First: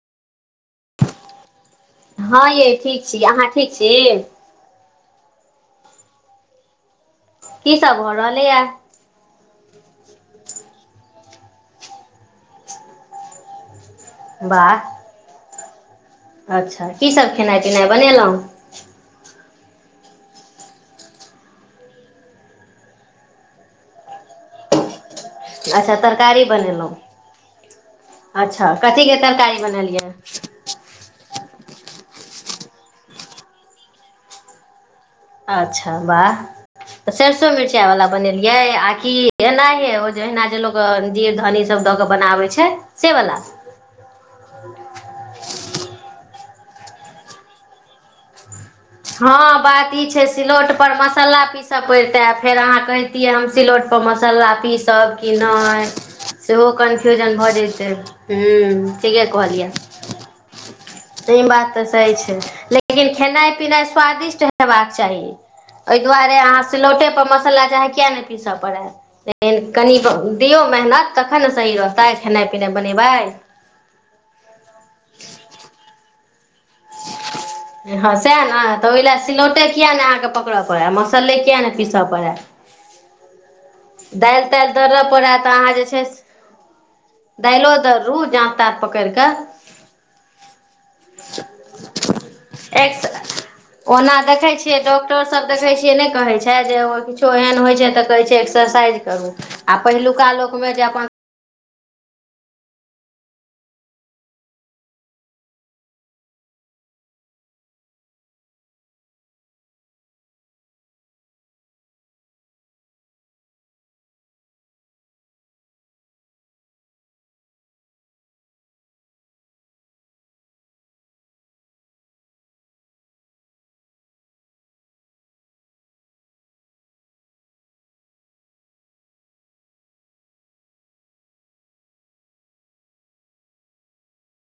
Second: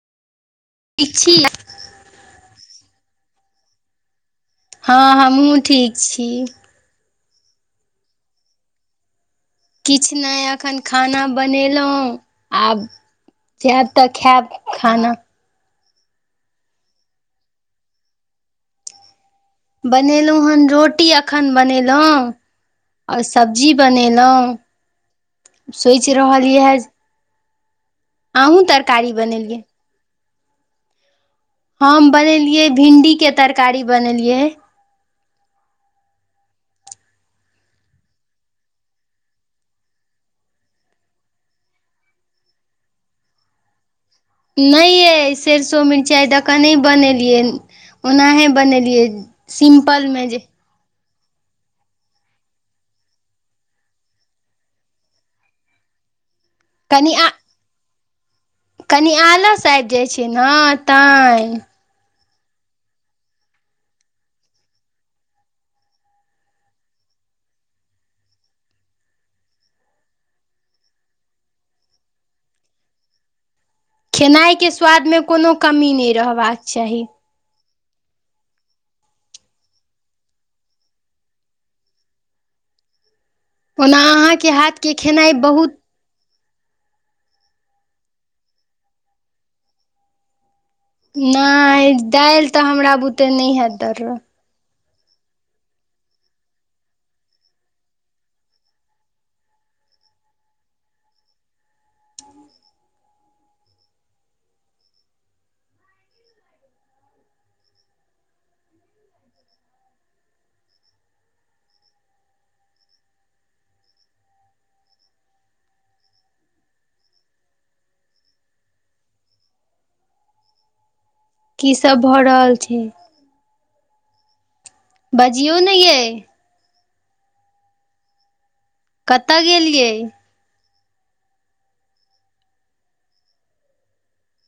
ठीक छी हँ यै ठीक छी अहाँ ठीक छी हँ हमहूँ ठीक छी कीसभ भऽ रहलैए किछु नहि एखन खाना बनेलहुँ आब तऽ खैब वाह खाना अच्छा कीसभ खेनाइ पिनाइ बनेलहुँ बनेलहुँ हन रोटी एखन बनेलहुँ आओर सब्जी बनेलहुँ अच्छा सोचि तरकारी रहलए बनेलहुँ अच्छा कथीके तरकारी बनेलियै हम बनेलियै भिंडी के तरकारी बनेलियै अच्छा वाह सरसो मिरचाई वाला बनेलियै आकी एना हे ओज जहिना जे लोकजीर धनीसभ दऽ कऽ बनाबै छै से बला नहि यइ सरसो मिर्चाइ दक नहि बनेलियै ओनाहे बनेलियै हँ बात ई छै सिम्पलमे जे सिलौट पर मस मसाला पीसय पड़ितै आ फेर अहाँ कहितियै हम सिलौटपर मसाला पीसब कि नहि सेहो कनि आ कन्फ्यूजन भऽ जेतै ह्म कनि थीके आलस कहलियै आबि जाइ छै ने तऽ ई तैं बात तऽ सही छै लेकिन खेनाइ पिनाइ स्वादिष्ट हेबाक चाही ओहि दुआरे अहाँ सिलौटे पर मसाला चाहे किया नहि पीसय पड़त लेकिन कनि दियौ मेहनत तखन ने सही रहतै खेनाइ पिनाइ बनेबै खेनाइके स्वादमे कोनो कमी नहि रहबाक चाही हँ सएह ने तऽ ओहि लए सिलौटे किएक नहि अहाँकेँ पकड़य पड़य मसाले किएक नहि पीसय पड़य ओना दालि अहाँके तालि हाथके दरय पड़य खेनाइ तऽ अहाँ बहुत जे छै दालो दरू जाँता पकड़ि कऽ नहि दालि तऽ हमरा एक बुते नहि हैत ओना दड़ल देखै डॉक्टर सब देखै छियै नहि कहै छै जे किछो एहन होइ छै तऽ कहै छै एक्सरसाइज करू आ पहिलुका लोकमे जे अपन की सब भऽ रहल छै बजियौ ने यै कतय गेलियै